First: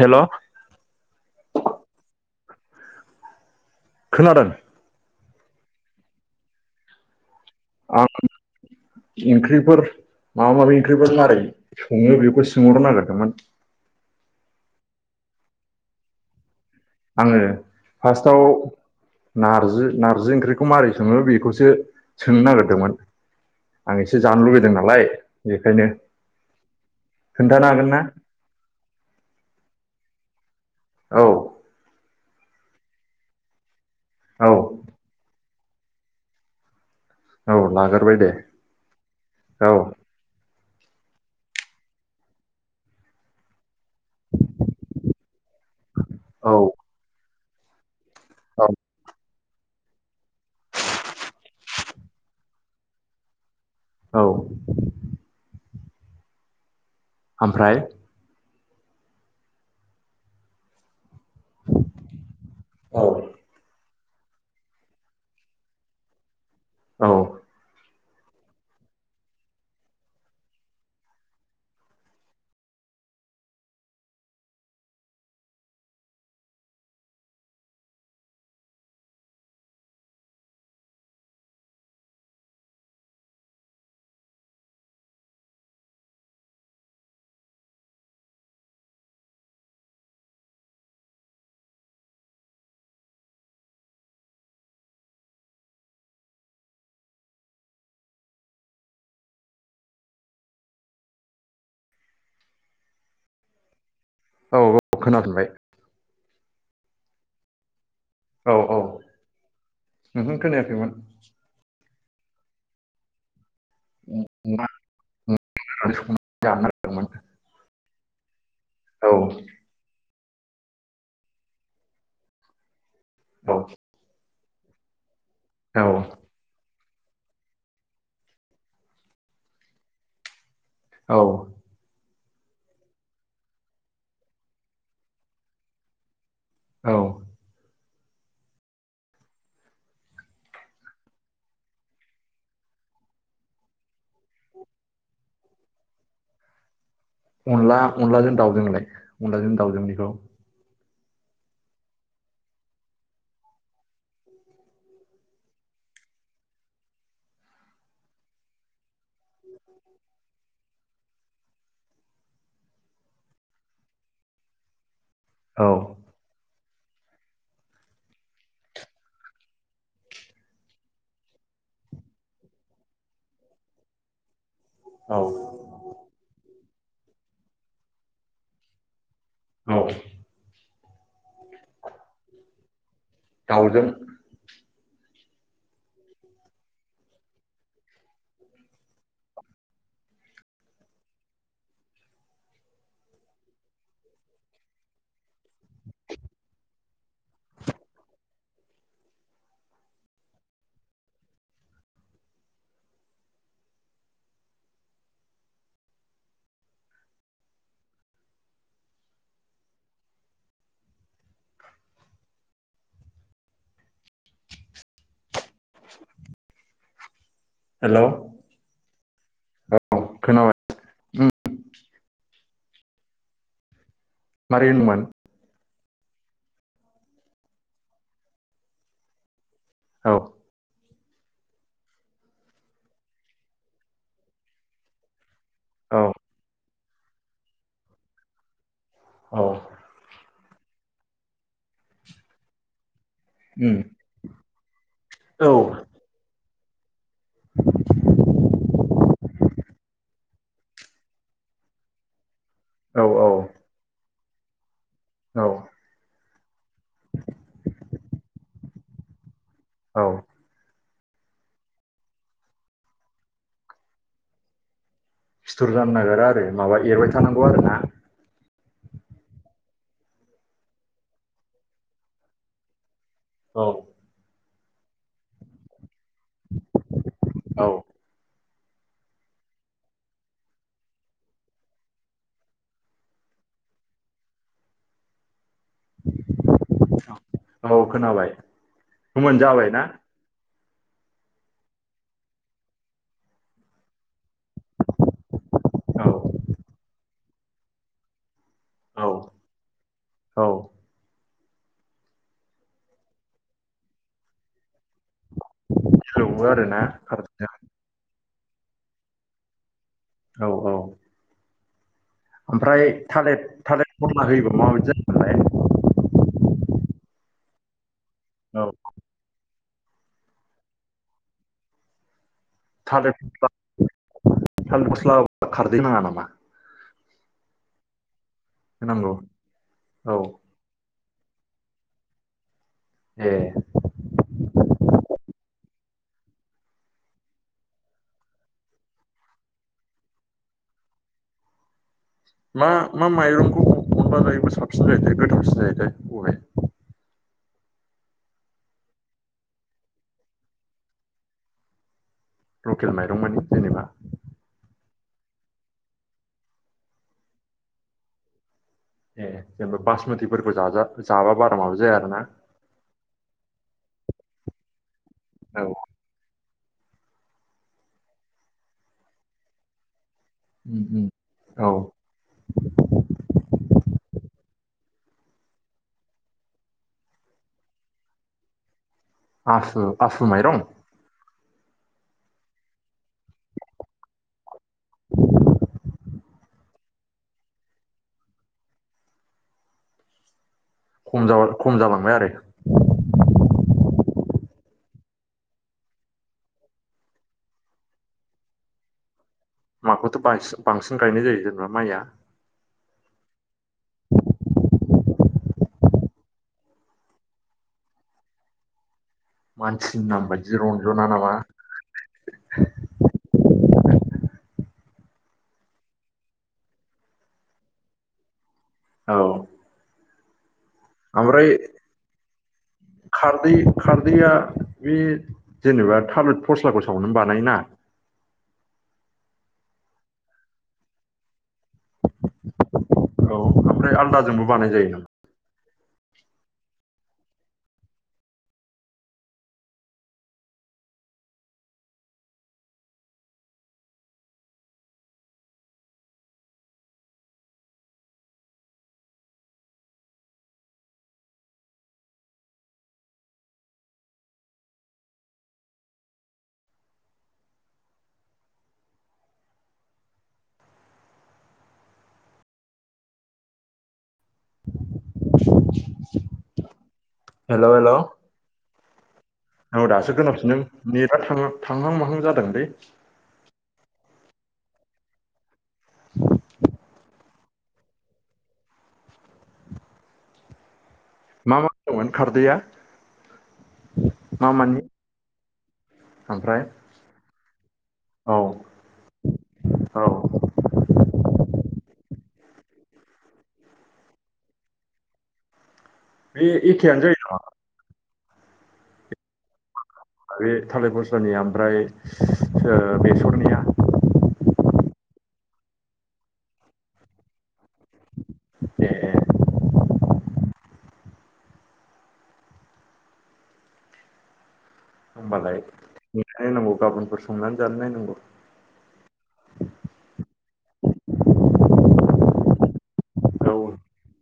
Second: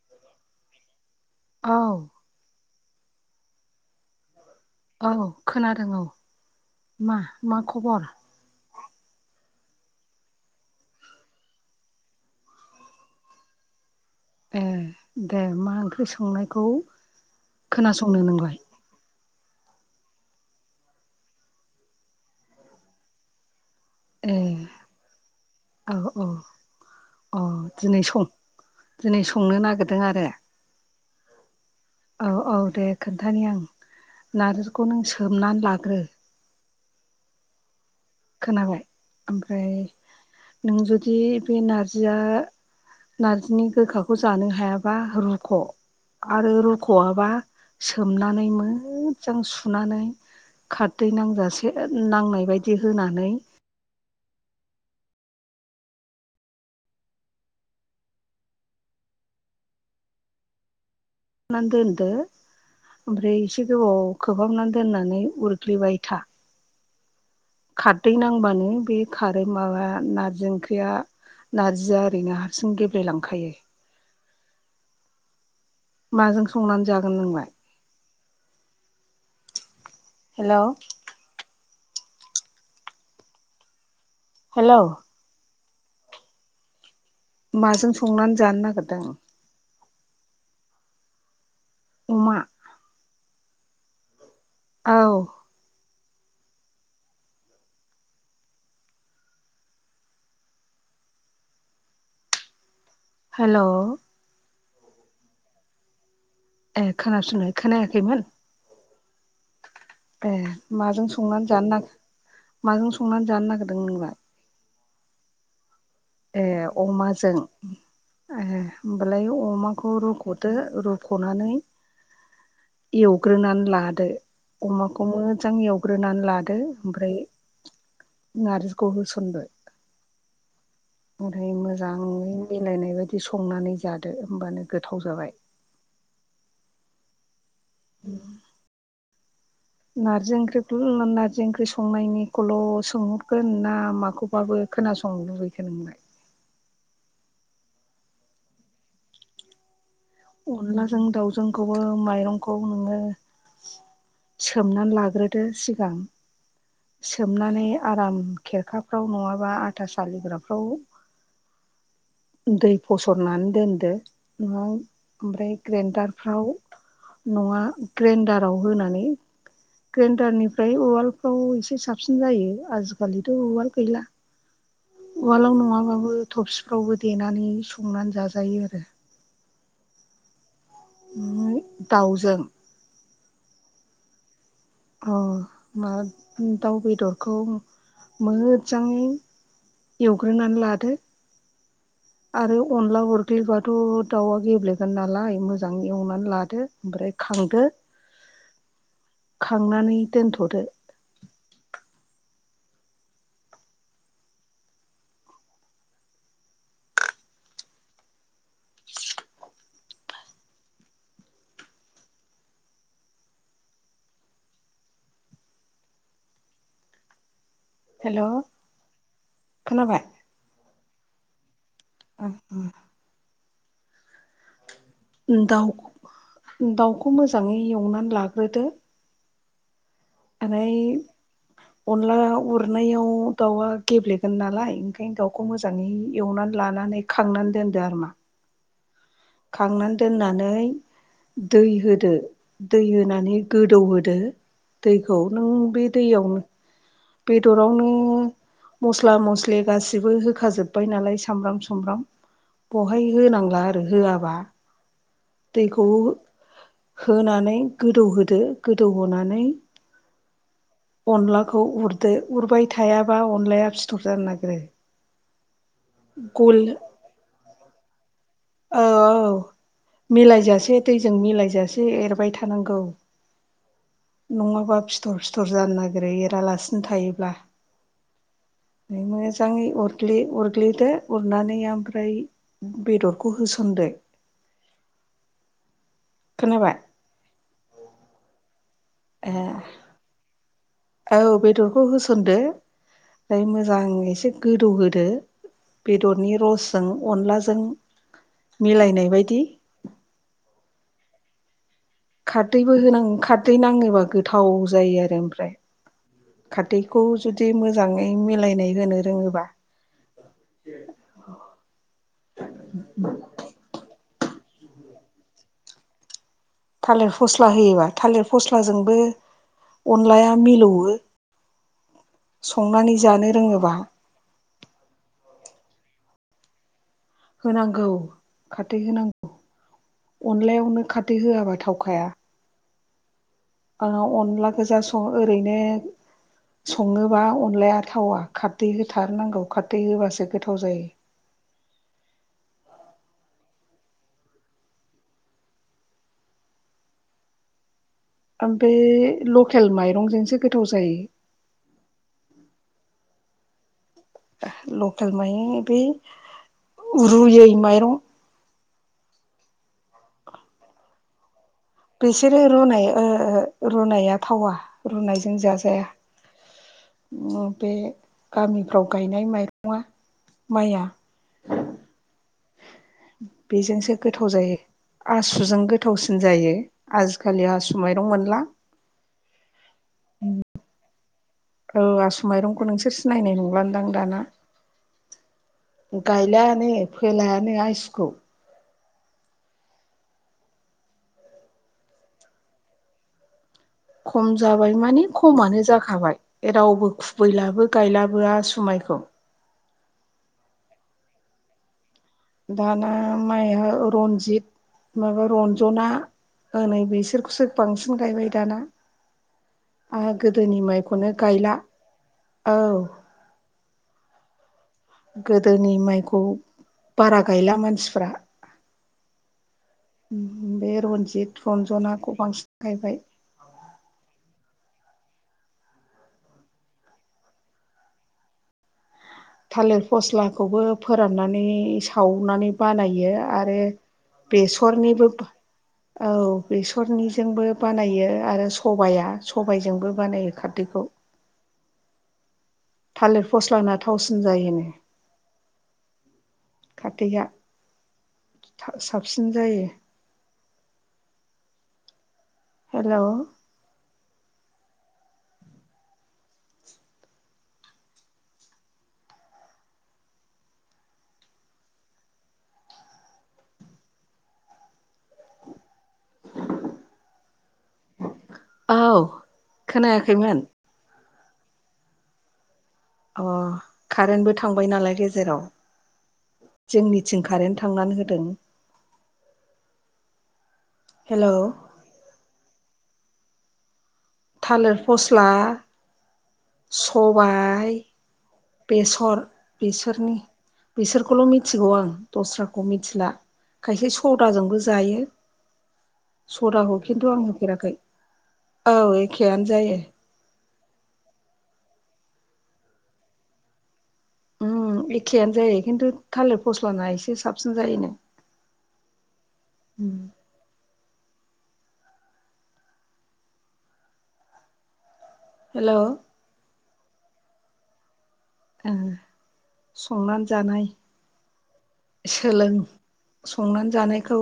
हेल' औ खोनादों? औ खोनादों औ मा मा खबर? एंख्रिफोर माबा माबि ओंख्रिफोर मारै सङो बेखौ सोंहरनो नागिरदोंमोन ए दे मा ओंख्रि संनायखौ आङो खोनासंनो फार्स्टआव नोंलाय नारजि नार्जि ओंख्रिखौ मारै सोङो बेखौसो सोंनो नागिरदोंमोन आं एसे ए जानो लुबैदों नालाय बेखायनो खोन्थानो हागोन ना अह। औ । औ औ दे खोन्थानि आं औ नारजिखौ नों सोमनानै लाग्रो औ लागोन । खोनाबाय ओमफ्राय नों जुदि बे नारजिया नारजिनि गोखाखौ जानो हायाबा रुख' आरो औ रुख'आबा सोमनानै औ मोजां सुनानै खारदै नांजासे नांनाय बायदि होनानै औ । ओमफ्राय दोनदो औ ओमफ्राय एसे गोबाव खोबहाबनानै दोननानै उरग्लिबाय था औ । खारदै नांबानो बे खारै माबा नारजि ओंख्रिया नारजिया ओरैनो हारसिं गेब्लेलांखायो । माजों संनानै जागोन नोंलाय? हेल' हेल' । माजों संनानै जानो नागिरदों? अमा? औ । हेल' औ औ खोनाफिनबाय । ए खोनासनो खोनायाखै औ औ । ए माजों संनानै जानो नाग माजों संनानै जानो नागिर [unintelligible] ए अमाजों ए होमबालाय औ अमाखौ रुग'द दो रुख'नानै एवग्रोनानै औ लादो अमाखौ मोज मोजां औ एवग्रोनानै लादो । ओमफ्राय नारजिखौ होसनदो औ ओमफ्राय मोजांङै मिलायनाय बायदि संनानै जादो होमबानो गोथाव जाबाय । औ । उम। नारजि ओंख्रिखौ नारजि ओंख्रि संनायनिखौल' सोंहरगोन ना माखौबाबो खोनासंनो लुबैखो नोंलाय? अनला अनलाजों दाउजोंलाय अनलाजों दाउजों बेखौ? अनलाजों दाउजोंखौबो माइरंखौ नोङो सोमनानै लाग्रोदो सिगां सोमनानै आराम खेरखाफ्राव नङाबा आथा सालिग्राफ्राव दै फसरनानै दोनदो ना ओमफ्राय औ ग्रेन्दारफ्राव नङा ग्रेन्डाराव होनानै ग्रेडारनिफ्राय उवालफ्राव साबसिन जायो आजिखालिथ' उवाल गैला औ उवालाव नङाबाबबो थब फावबो देनानै संनानै जाजायो आरो औ दाउजों दावजों अ मा दाउ बेदरखौ मोजाङै एवग्रोनानै लादो आरो अनला उरग्लिबाथ' दाउआ गेब्लेगोन नालाय मोजां एवनानै लादो ओमफ्राय खांदो [inaudible] खांनानै दोनथ'दो [unintelligible] हेल' खोनाबाय खोनाबाय उम अ अ मारै होनदोंमोन दाउ दाउखौ मोजाङै एवनानै लाग्रोदो औ ओमफ्राय अनदला उरनायाव दाउआ गेब्लेगोन नालाय ओंखायनो दाउ खौ मोजाङै औ एवनानै लानानै खांनानै दोनदो आरोमा औ खांनानै दोननानै दै होदो दै होदो होननानै उम गोदौहोदो दैखौ नों औ बे दैयावनो बेदरावनो मस्ला मस्लि गासिबो होखा जोबबाय नालाय सामब्राम सुमब्राम बहाय औ होनांला आरो होआ औ दैखौ होनानै गोदौहोदो गोदौ होनोनानै औ अनलाखौ उरदो उरबाय थायाबा अनलाया फिथर जानो नागिरो सिथुर जानो नागिरा आरो गल माबा एरबाय थानांगौ आरो ना औ मिलायजासे दैजों मिलायजासे एरबाय थानांगौ औ नङाबा फिथर फिथर जानो नागिरो एरालासिनो थायोब्ला औ मोजाङै अरग्लि अरग्लिदो उरनानै ओमफ्राय बेदरखौ हो सन्दो [inaudible] खोनाबाय औ खोनाबाय ए होमोन जाबायना औ बेदरखौ होसनदो फ्राय मोजां एसे गोदौहोदो औ बेदरनि रसजों अनलाजों औ मिलायनाय बायदि औ खारदैबो होनाङो खारदै नाङोबा गोथाव जायो आरो ओमफ्राय सोबो आरो ना खारदैखौ जुदि खारदैजों मोजांङै मिलाय नै होनो रोङोबा औ औ ओमफ्राय थालित थालित [unintelligible] होयोबा माबायदि जायोमोनलाय थालिर फस्ला होयोबा थालिर औ फस्लाजोंबो अनलाया मिलौओ संनानै थालिर जानो फस्ला रोङोबा थालिर फस्ला खारदै नाङा नामा होनांगौ खादै होनांगौ औ अनलायावनो खा दै होआबा थावखाया ए ओ अनला गोजा सं ओरैनो सङोबा अनलाया थावा खारदै होथारनांगौ खारदै होबासो गोथाव जायो। मा मा माइरंखौ? अनबा जायबो साबसिन जाहै दे गोथावसिन जायो थाइ बबे ओमफे लकेल माइरंजोंसो गोथाव जायो। लकेल माइरं माने जेनेबा लकेल माइ बे रुयै माइरं। ए जेनबा बासमतिफोरबो जाजा जाबा बारा माबा जाया आरोना बिसोरो रुनाय ओ रुनाया थावा रुनायजों औ जाजाया। उम बे गामिफ्राव गायनाय माइरंआ उम उम औ। बेजोंसो गोथाव जायो। आसुजों गोथावसिन जायो आजिखालि आसु माइरं मोनला। आसु आसु माइरं? ओ आसु माइरंखौ नोंसोर सिनायनाय नंलानो दां दाना। गायलायानो फोलायानो आइसुखौ। खम जाबा खम जालांबाय आरो। खम जाबाय माने खमानो जाखाबाय रावबो खुबैलाबो गायलाबो आसुमाइ खौ माखौथ' बांसि-बांसिन गायनाय जायो जेनेबा माइया? दाना माइआ रन्जित माबा रन्जना ओनै बिसोरखौसो बांसिन गायबाय दाना। मानसिनि आहा नाम बायदि गोदोनि रन्जना माइखौनो नामा गायला औ। गोदोनि माइखौ बारा गायला मानसिफ्रा औ। बे रन्जित ओमफ्राय रन्जनाखौ बांसिन गायबाय खारदै खारदैया बे जेनेबा थालिर फस्लाखौ सावनानै बानायो ना? थालिर फस्लाखौबो फोराननानै सावनानै बानायो औ आरो ओमफ्राय आलदाजोंबो बानाय जायो नामा? बेसरनिबो औ। बेसरनिजोंबो बानायो आरो सबाया सबायजोंबो बानायो खारदैखौ। [inaudible] थालिर फस्लाना थावसिन जायोनो। खारदैआ। थाब साबसिन जायो। हेलौ। हेलौ हेलौ औ औ दासो खोनायाखैमोन खोनाफिनदों नेट दा थां-थांहां माहां जादों दै अ कारेन्टबो थांबाय नालाय गेजेराव जोंनिथिंख कारेन्ट थांनानै होदों। हेलौ मा मा दंमोन खारदैया। मा थालिर मानि फस्ला। ओमफ्राय सबाय। औ बेसर औ बेसोरनि बिसोरखौल' मिथिगौ आं। दस्राखौ मिथिला खायसे सदाजोंबो जायो। बे सदाखौ एखेयानो खिन्थु जायो आं होफेराखै औ एखेआनो जायो। नामा बे थालिर फस्लाानिया ओमफ्राय ओ बेसरनिया उम एखेयानो जायो खिन्थु थालिर फस्लाना एसे साबसिन जायोनो। ए उम। हबालाय नेनानै नायनांगौ गाबोनफोर संनानै जानो नायनांगौ। ओ संनानै जानाय सोलों औ संनानै जानायखौ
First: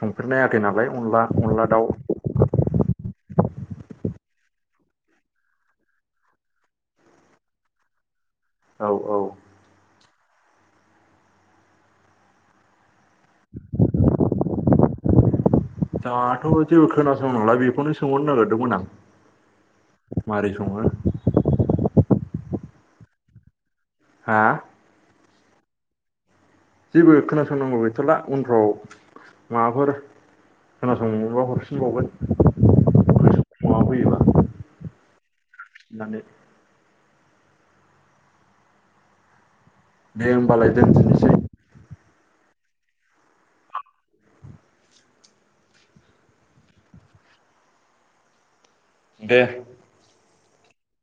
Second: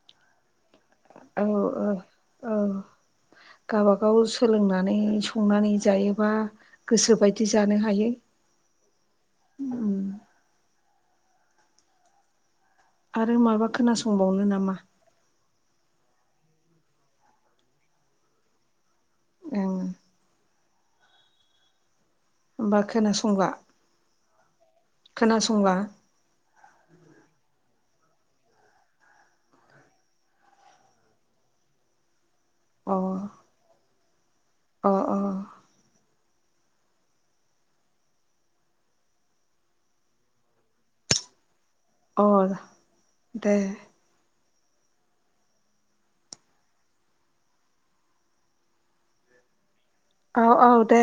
संफेरनायाखै नालाय। अनला औ अनला औ दाउ। औ गावबागाव सोलोंनानै संनानै जायोबा गोसोबायदि जानो हायो। औ औ। उम आरो माबा खोनासंबावनो नामा। दाथ' जेबो खोनासं नाला बेखौनो सोंहरनो नागिरदोंमोन आं ओं मारै--। संङो। होमबा खोनासंला। हा। खोनासंला। जेबो खोनासंनांगौ गैथला उनफ्राव माबाफोर। खोनासंनांगौबा हरफिनबावगोन। अ गोसोआव अ। अ दानो। दे होमबालाय दोनथनोसै। अ दे। दे। अ अ दे।